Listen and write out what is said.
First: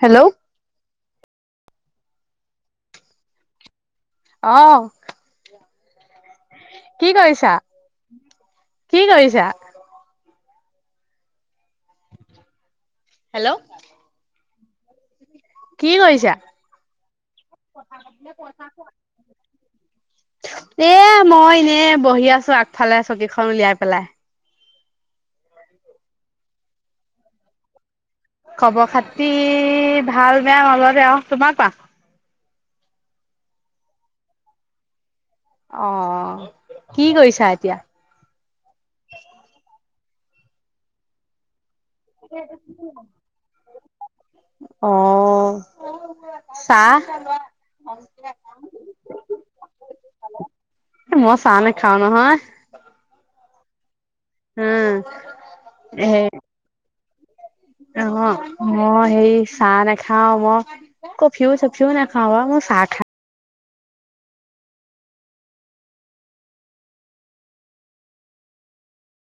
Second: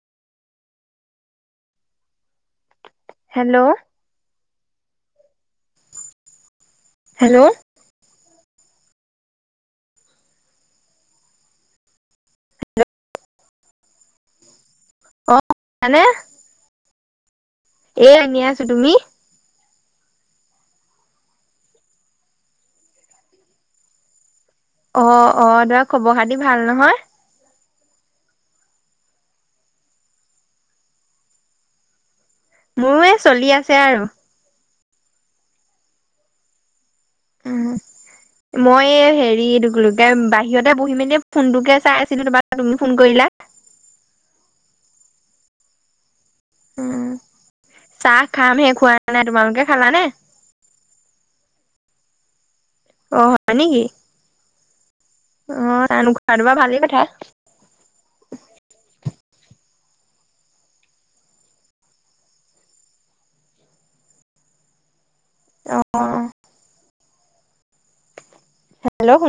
Hello? Hello? অ'। কি কৰিছা? কি কৰিছা? হেল্ল'? অ কি মানে কৰিছা? এ এনেই আছোঁ। তুমি? এ মই এনে বহি আছোঁ আগফালে, চকীখন উলিয়াই পেলাই। অ' - অ' দাৰ খবৰ-খাতি ভাল, নহয়? খবৰ-খাতি ভাল বেয়া মাজতে আও। তোমাৰ কোৱা। মোৰ এই চলি আছে আৰু। অ'। কি কৰিছা এতিয়া উম। মই এই হেৰি এইটো কলো কে বাহিৰতে বহি মেলি ফোনটোকে চাই আছিলোঁ। [unintelligible] তুমি ফোন কৰিলা। অ'। চাহ উম, চাহ খাম হে। খোৱা নাই। তোমালোকে খালানে? এ মই চাহ নেখাওঁ নহয়। অ হয় নেকি? উম। অ' চাহ হে নোখোৱাটো বাৰু ভালেই কথা। অ' মই সেই চাহ নেখাওঁ। মই ক'ফিউ - চফিউ নাখাওঁ বাও। মই চাহ খা অ'। হেল্ল'? শু